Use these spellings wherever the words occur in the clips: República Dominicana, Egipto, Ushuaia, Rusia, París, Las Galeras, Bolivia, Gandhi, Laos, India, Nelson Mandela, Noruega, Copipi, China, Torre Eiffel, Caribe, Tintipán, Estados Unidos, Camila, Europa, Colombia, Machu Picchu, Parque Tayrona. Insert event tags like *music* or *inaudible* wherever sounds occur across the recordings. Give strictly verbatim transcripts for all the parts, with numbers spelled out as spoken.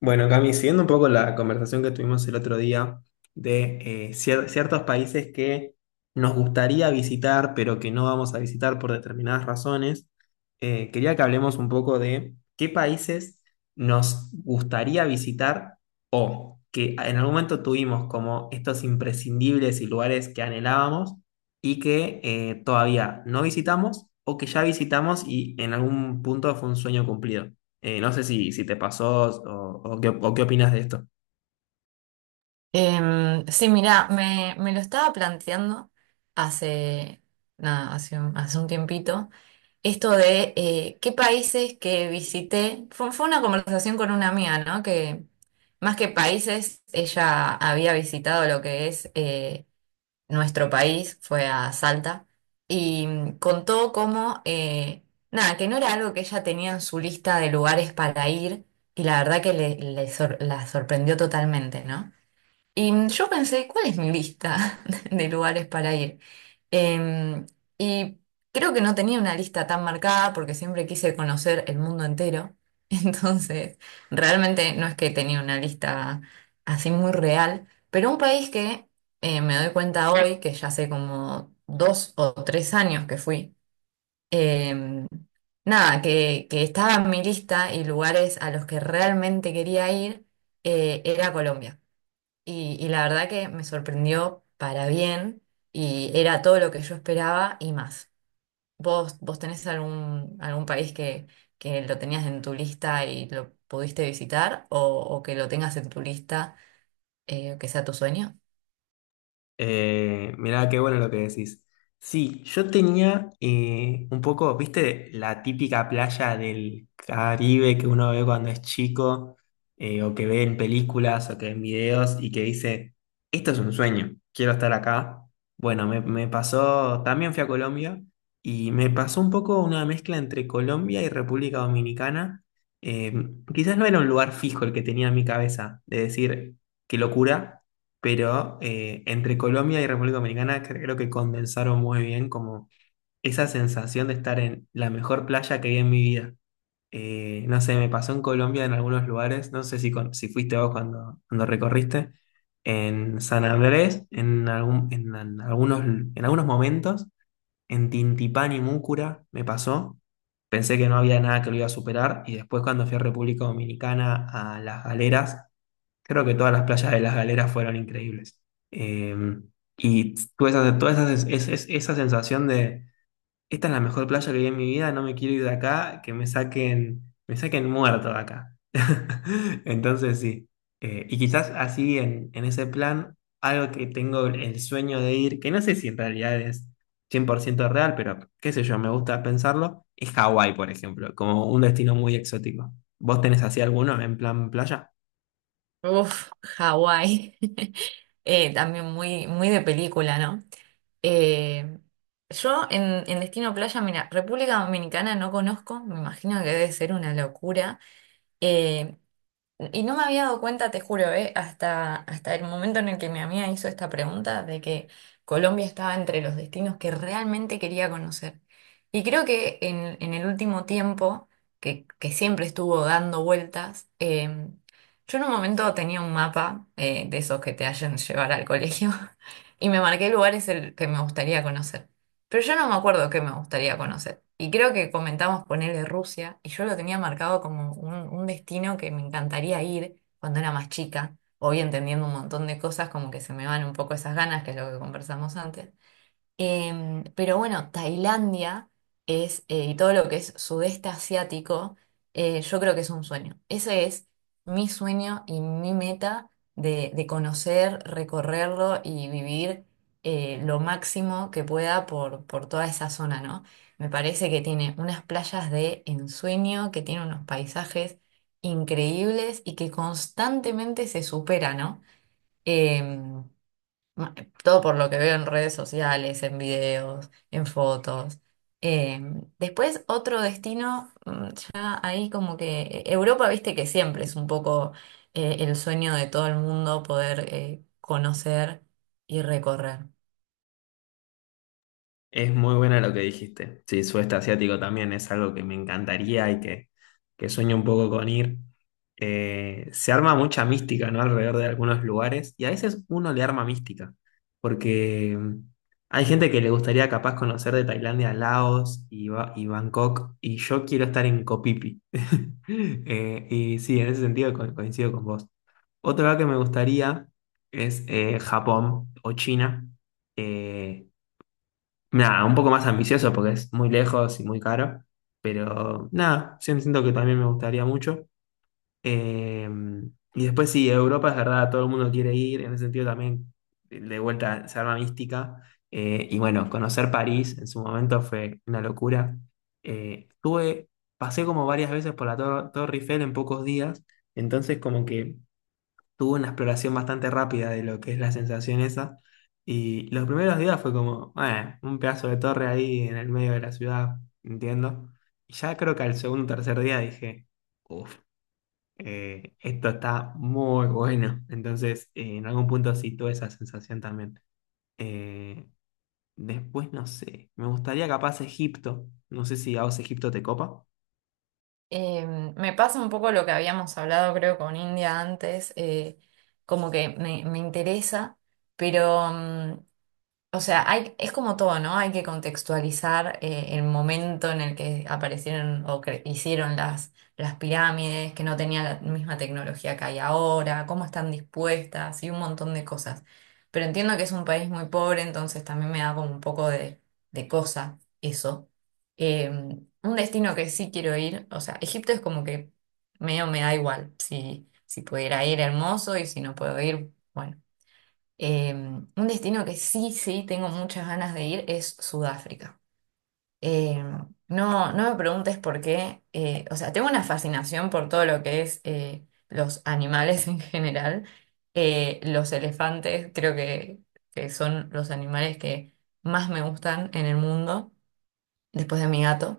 Bueno, Cami, siguiendo un poco la conversación que tuvimos el otro día de eh, cier- ciertos países que nos gustaría visitar, pero que no vamos a visitar por determinadas razones. Eh, quería que hablemos un poco de qué países nos gustaría visitar o que en algún momento tuvimos como estos imprescindibles y lugares que anhelábamos y que eh, todavía no visitamos o que ya visitamos y en algún punto fue un sueño cumplido. Eh, no sé si, si te pasó o, o qué, o qué opinas de esto. Em, sí, mira, me, me lo estaba planteando hace, nada, hace un, hace un tiempito. Esto de eh, qué países que visité, fue, fue una conversación con una amiga, ¿no? Que más que países, ella había visitado lo que es eh, nuestro país, fue a Salta, y mm, contó cómo, eh, nada, que no era algo que ella tenía en su lista de lugares para ir, y la verdad que le, le sor- la sorprendió totalmente, ¿no? Y yo pensé, ¿cuál es mi lista *laughs* de lugares para ir? Em, y creo que no tenía una lista tan marcada porque siempre quise conocer el mundo entero. *laughs* Entonces, realmente no es que tenía una lista así muy real, pero un país que eh, me doy cuenta hoy, que ya hace como dos o tres años que fui, em, nada, que, que estaba en mi lista y lugares a los que realmente quería ir, eh, era Colombia. Y, y la verdad que me sorprendió para bien y era todo lo que yo esperaba y más. ¿Vos, vos tenés algún, algún país que, que lo tenías en tu lista y lo pudiste visitar o, o que lo tengas en tu lista eh, que sea tu sueño? Eh, mirá, qué bueno lo que decís. Sí, yo tenía eh, un poco, viste, la típica playa del Caribe que uno ve cuando es chico, eh, o que ve en películas o que ve en videos y que dice, esto es un sueño, quiero estar acá. Bueno, me, me pasó, también fui a Colombia y me pasó un poco una mezcla entre Colombia y República Dominicana. Eh, Quizás no era un lugar fijo el que tenía en mi cabeza, de decir, qué locura, pero eh, entre Colombia y República Dominicana creo que condensaron muy bien como esa sensación de estar en la mejor playa que vi en mi vida. Eh, no sé, me pasó en Colombia en algunos lugares, no sé si, con- si fuiste vos cuando, cuando recorriste, en San Andrés, en, algún- en, en algunos, en algunos momentos, en Tintipán y Múcura me pasó. Pensé que no había nada que lo iba a superar y después cuando fui a República Dominicana a Las Galeras. Creo que todas las playas de las Galeras fueron increíbles. Eh, y tuve esa, toda esa, es- es- esa sensación de, esta es la mejor playa que vi en mi vida, no me quiero ir de acá, que me saquen, me saquen muerto de acá. *laughs* Entonces sí. Eh, y quizás así en, en ese plan, algo que tengo el sueño de ir, que no sé si en realidad es cien por ciento real, pero qué sé yo, me gusta pensarlo, es Hawái, por ejemplo, como un destino muy exótico. ¿Vos tenés así alguno en plan playa? Uf, Hawái. *laughs* Eh, también muy, muy de película, ¿no? Eh, yo en, en Destino Playa, mira, República Dominicana no conozco, me imagino que debe ser una locura. Eh, Y no me había dado cuenta, te juro, eh, hasta, hasta el momento en el que mi amiga hizo esta pregunta de que Colombia estaba entre los destinos que realmente quería conocer. Y creo que en, en el último tiempo, que, que siempre estuvo dando vueltas, eh, yo en un momento tenía un mapa eh, de esos que te hacen llevar al colegio *laughs* y me marqué lugares el que me gustaría conocer. Pero yo no me acuerdo qué me gustaría conocer. Y creo que comentamos ponerle Rusia, y yo lo tenía marcado como un, un destino que me encantaría ir cuando era más chica. Hoy entendiendo un montón de cosas, como que se me van un poco esas ganas, que es lo que conversamos antes. Em, pero bueno, Tailandia es, eh, y todo lo que es sudeste asiático, eh, yo creo que es un sueño. Ese es mi sueño y mi meta de, de conocer, recorrerlo y vivir eh, lo máximo que pueda por, por toda esa zona, ¿no? Me parece que tiene unas playas de ensueño, que tiene unos paisajes increíbles y que constantemente se supera, ¿no? Em, Ma- Todo por lo que veo en redes sociales, en videos, en fotos. Eh, después otro destino, mm, ya ahí como que eh, Europa, viste que siempre es un poco eh, el sueño de todo el mundo poder eh, conocer y recorrer. Es muy buena lo que dijiste. Sí, sudeste asiático también es algo que me encantaría y que, que sueño un poco con ir. Eh, se arma mucha mística, ¿no? Alrededor de algunos lugares y a veces uno le arma mística, porque mm, hay gente que le gustaría capaz conocer de Tailandia a Laos y, Ba- y Bangkok, y yo quiero estar en Copipi. *laughs* Eh, y sí, en ese sentido co- coincido con vos. Otro lugar que me gustaría es eh, Japón o China. Eh, Nada, un poco más ambicioso porque es muy lejos y muy caro, pero nada, sí siento que también me gustaría mucho. Eh, y después sí, Europa es verdad, todo el mundo quiere ir, en ese sentido también de vuelta se arma mística. Eh, y bueno, conocer París en su momento fue una locura. Eh, estuve- Pasé como varias veces por la Tor- Torre Eiffel en pocos días, entonces como que tuvo una exploración bastante rápida de lo que es la sensación esa. Y los primeros días fue como, bueno, un pedazo de torre ahí en el medio de la ciudad, entiendo. Y ya creo que al segundo o tercer día dije, uff, esto está muy bueno. Entonces, eh, en algún punto sí tuve esa sensación también. Eh, Después, no sé, me gustaría capaz Egipto. No sé si a vos Egipto te copa. Eh, me pasa un poco lo que habíamos hablado creo con India antes, eh, como que me, me interesa, pero... mm, o sea, hay, es como todo, ¿no? Hay que contextualizar eh, el momento en el que aparecieron o cre- hicieron las, las pirámides, que no tenían la misma tecnología que hay ahora, cómo están dispuestas y un montón de cosas. Pero entiendo que es un país muy pobre, entonces también me da como un poco de, de cosa eso. Eh, un destino que sí quiero ir, o sea, Egipto es como que medio me da igual. Si, si pudiera ir, hermoso, y si no puedo ir, bueno. Eh, un destino que sí, sí, tengo muchas ganas de ir es Sudáfrica. Eh, no, no me preguntes por qué. eh, o sea, tengo una fascinación por todo lo que es eh, los animales *laughs* en general. Eh, los elefantes creo que, que son los animales que más me gustan en el mundo, después de mi gato.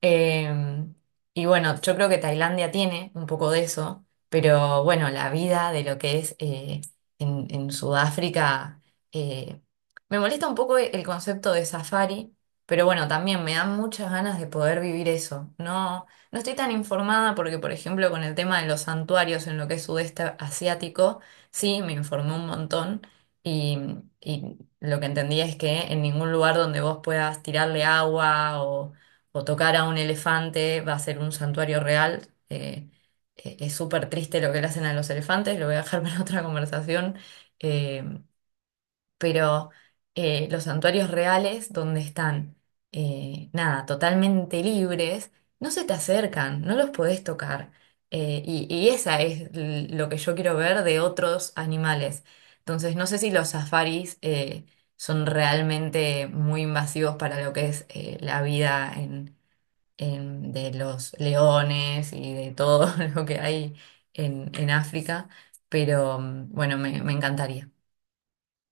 Eh, y bueno, yo creo que Tailandia tiene un poco de eso, pero bueno, la vida de lo que es eh, en, en Sudáfrica, eh, me molesta un poco el concepto de safari, pero bueno, también me dan muchas ganas de poder vivir eso. No, no estoy tan informada porque, por ejemplo, con el tema de los santuarios en lo que es sudeste asiático, sí, me informé un montón y, y lo que entendí es que en ningún lugar donde vos puedas tirarle agua o o tocar a un elefante va a ser un santuario real. eh, eh, es súper triste lo que le hacen a los elefantes, lo voy a dejar *laughs* para otra conversación. eh, pero eh, los santuarios reales, donde están, eh, nada, totalmente libres, no se te acercan, no los podés tocar. eh, y, y esa es l- lo que yo quiero ver de otros animales. Entonces, no sé si los safaris eh, son realmente muy invasivos para lo que es eh, la vida em, de los leones y de todo *laughs* lo que hay en, en África, pero mm, bueno, me, me encantaría.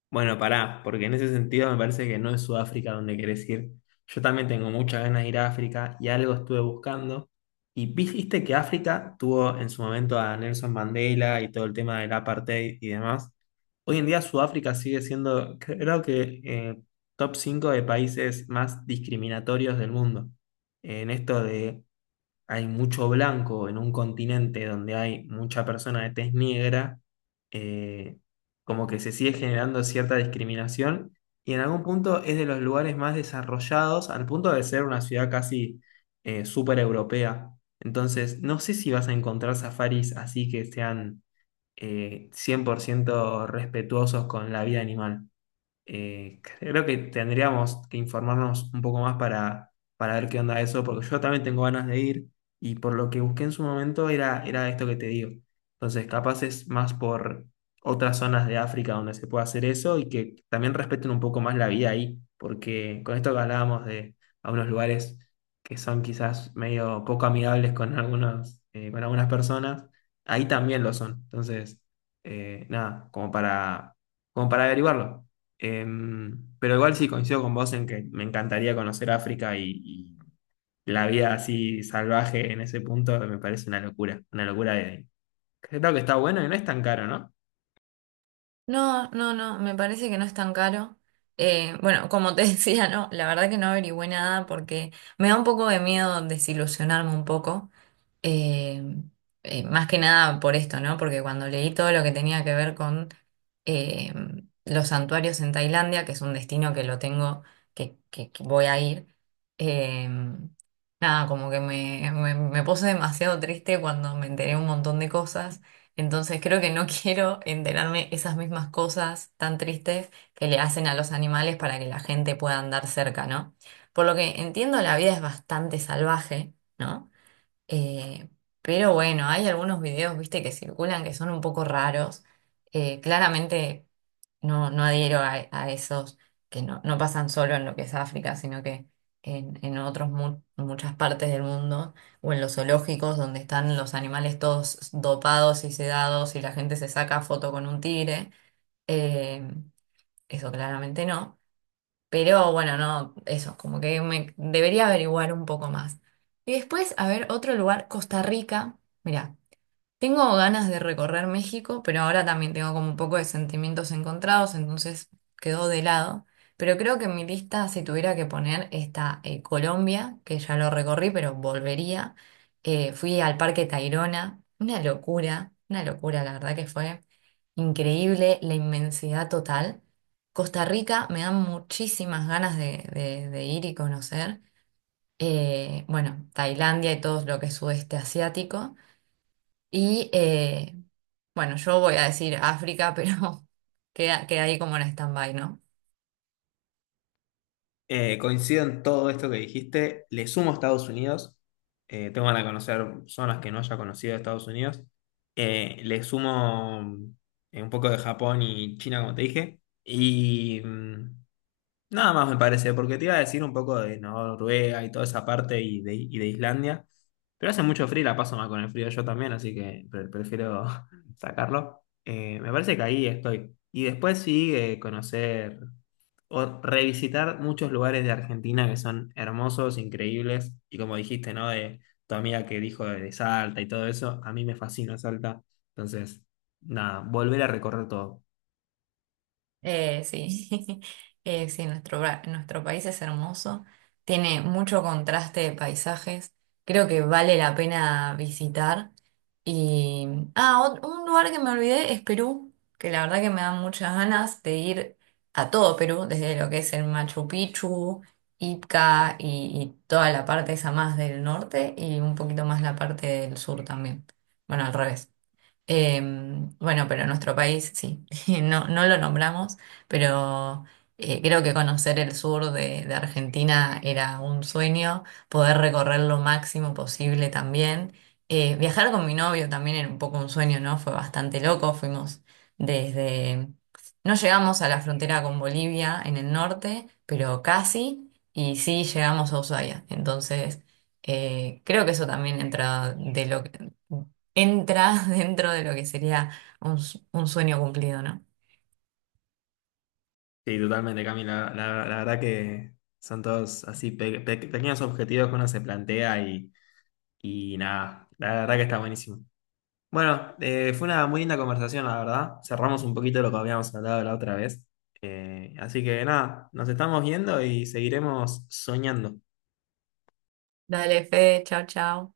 Bueno, pará, porque en ese sentido me parece que no es Sudáfrica donde querés ir. Yo también tengo muchas ganas de ir a África y algo estuve buscando. Y viste que África tuvo en su momento a Nelson Mandela y todo el tema del apartheid y demás. Hoy en día Sudáfrica sigue siendo, creo que, eh, top cinco de países más discriminatorios del mundo. En esto de hay mucho blanco en un continente donde hay mucha persona de tez negra, eh, como que se sigue generando cierta discriminación y en algún punto es de los lugares más desarrollados al punto de ser una ciudad casi eh, súper europea. Entonces, no sé si vas a encontrar safaris así que sean eh, cien por ciento respetuosos con la vida animal. Eh, creo que tendríamos que informarnos un poco más para, para ver qué onda eso, porque yo también tengo ganas de ir y por lo que busqué en su momento era, era esto que te digo. Entonces, capaz es más por otras zonas de África donde se puede hacer eso y que también respeten un poco más la vida ahí, porque con esto que hablábamos de algunos lugares que son quizás medio poco amigables con algunos, eh, con algunas personas, ahí también lo son. Entonces, eh, nada, como para, como para averiguarlo. Em, pero igual sí coincido con vos en que me encantaría conocer África y, y la vida así salvaje en ese punto me parece una locura, una locura de... Creo que está bueno y no es tan caro, ¿no? No, no, no, me parece que no es tan caro. Eh, bueno, como te *laughs* decía, no, la verdad que no averigüé nada porque me da un poco de miedo desilusionarme un poco. Eh, eh, más que nada por esto, ¿no? Porque cuando leí todo lo que tenía que ver con eh, los santuarios en Tailandia, que es un destino que lo tengo, que, que- que voy a ir, eh, nada, como que me, me, me puse demasiado triste cuando me enteré un montón de cosas. Entonces creo que no *laughs* quiero enterarme esas mismas cosas tan tristes que le hacen a los animales para que la gente pueda andar cerca, ¿no? Por lo que entiendo, la vida es bastante salvaje, ¿no? Eh, pero bueno, hay algunos videos, viste, que circulan que son un poco raros. Eh, claramente no, no adhiero a, a esos que no, no pasan solo en lo que es África, sino que en, en otros mu- muchas partes del mundo, o en los zoológicos donde están los animales todos dopados y sedados y la gente se saca foto con un tigre. Eh, eso claramente no. Pero bueno, no, eso, como que me debería averiguar un poco más. Y después, a ver, otro lugar, Costa Rica. Mirá, tengo ganas de recorrer México, pero ahora también tengo como un poco de sentimientos encontrados, entonces quedó de lado. Pero creo que en mi lista, si tuviera que poner, está eh, Colombia, que ya lo recorrí, pero volvería. Eh, fui al Parque Tayrona, una locura, una locura, la verdad que fue increíble la inmensidad total. Costa Rica me dan muchísimas ganas de, de- de ir y conocer. Eh, bueno, Tailandia y todo lo que es sudeste asiático. Y eh, bueno, yo voy a decir África, pero *laughs* queda, queda ahí como en stand-by, ¿no? Eh, coincido en todo esto que dijiste, le sumo a Estados Unidos, eh, tengo ganas de conocer zonas que no haya conocido de Estados Unidos. Eh, le sumo eh, un poco de Japón y China, como te dije, y... nada más me parece, porque te iba a decir un poco de ¿no? Noruega y toda esa parte y de, y de Islandia, pero hace mucho frío, y la paso mal con el frío yo también, así que pre- prefiero *laughs* sacarlo. Eh, me parece que ahí estoy. Y después sí eh, conocer o revisitar muchos lugares de Argentina que son hermosos, increíbles, y como dijiste, ¿no? De tu amiga que dijo de, de Salta y todo eso, a mí me fascina Salta, entonces, nada, volver a recorrer todo. Eh, sí, *laughs* Eh, sí, nuestro, bra- nuestro país es hermoso, tiene mucho contraste de paisajes, creo que vale la pena visitar. Y, ah, ot- un lugar que me olvidé es Perú, que la verdad que me dan muchas ganas de ir a todo Perú, desde lo que es el Machu Picchu, Ica y, y toda la parte esa más del norte y un poquito más la parte del sur también. Bueno, al revés. Eh, bueno, pero en nuestro país sí, *laughs* no, no lo nombramos, pero eh, creo que conocer el sur de, de Argentina era un sueño, poder recorrer lo máximo posible también. Eh, viajar con mi novio también era un poco un sueño, ¿no? Fue bastante loco, fuimos desde... No llegamos a la frontera con Bolivia en el norte, pero casi, y sí llegamos a Ushuaia. Entonces, eh, creo que eso también entra de lo que entra *laughs* dentro de lo que sería un, s- un sueño cumplido, ¿no? Sí, totalmente, Camila. La, la la verdad que son todos así pe- pe- pequeños objetivos que uno se plantea y, y nada, la verdad que está buenísimo. Bueno, eh, fue una muy linda conversación, la verdad. Cerramos un poquito lo que habíamos hablado la otra vez. Eh, así que nada, nos estamos viendo y seguiremos soñando. Dale, Fede, chao, chao.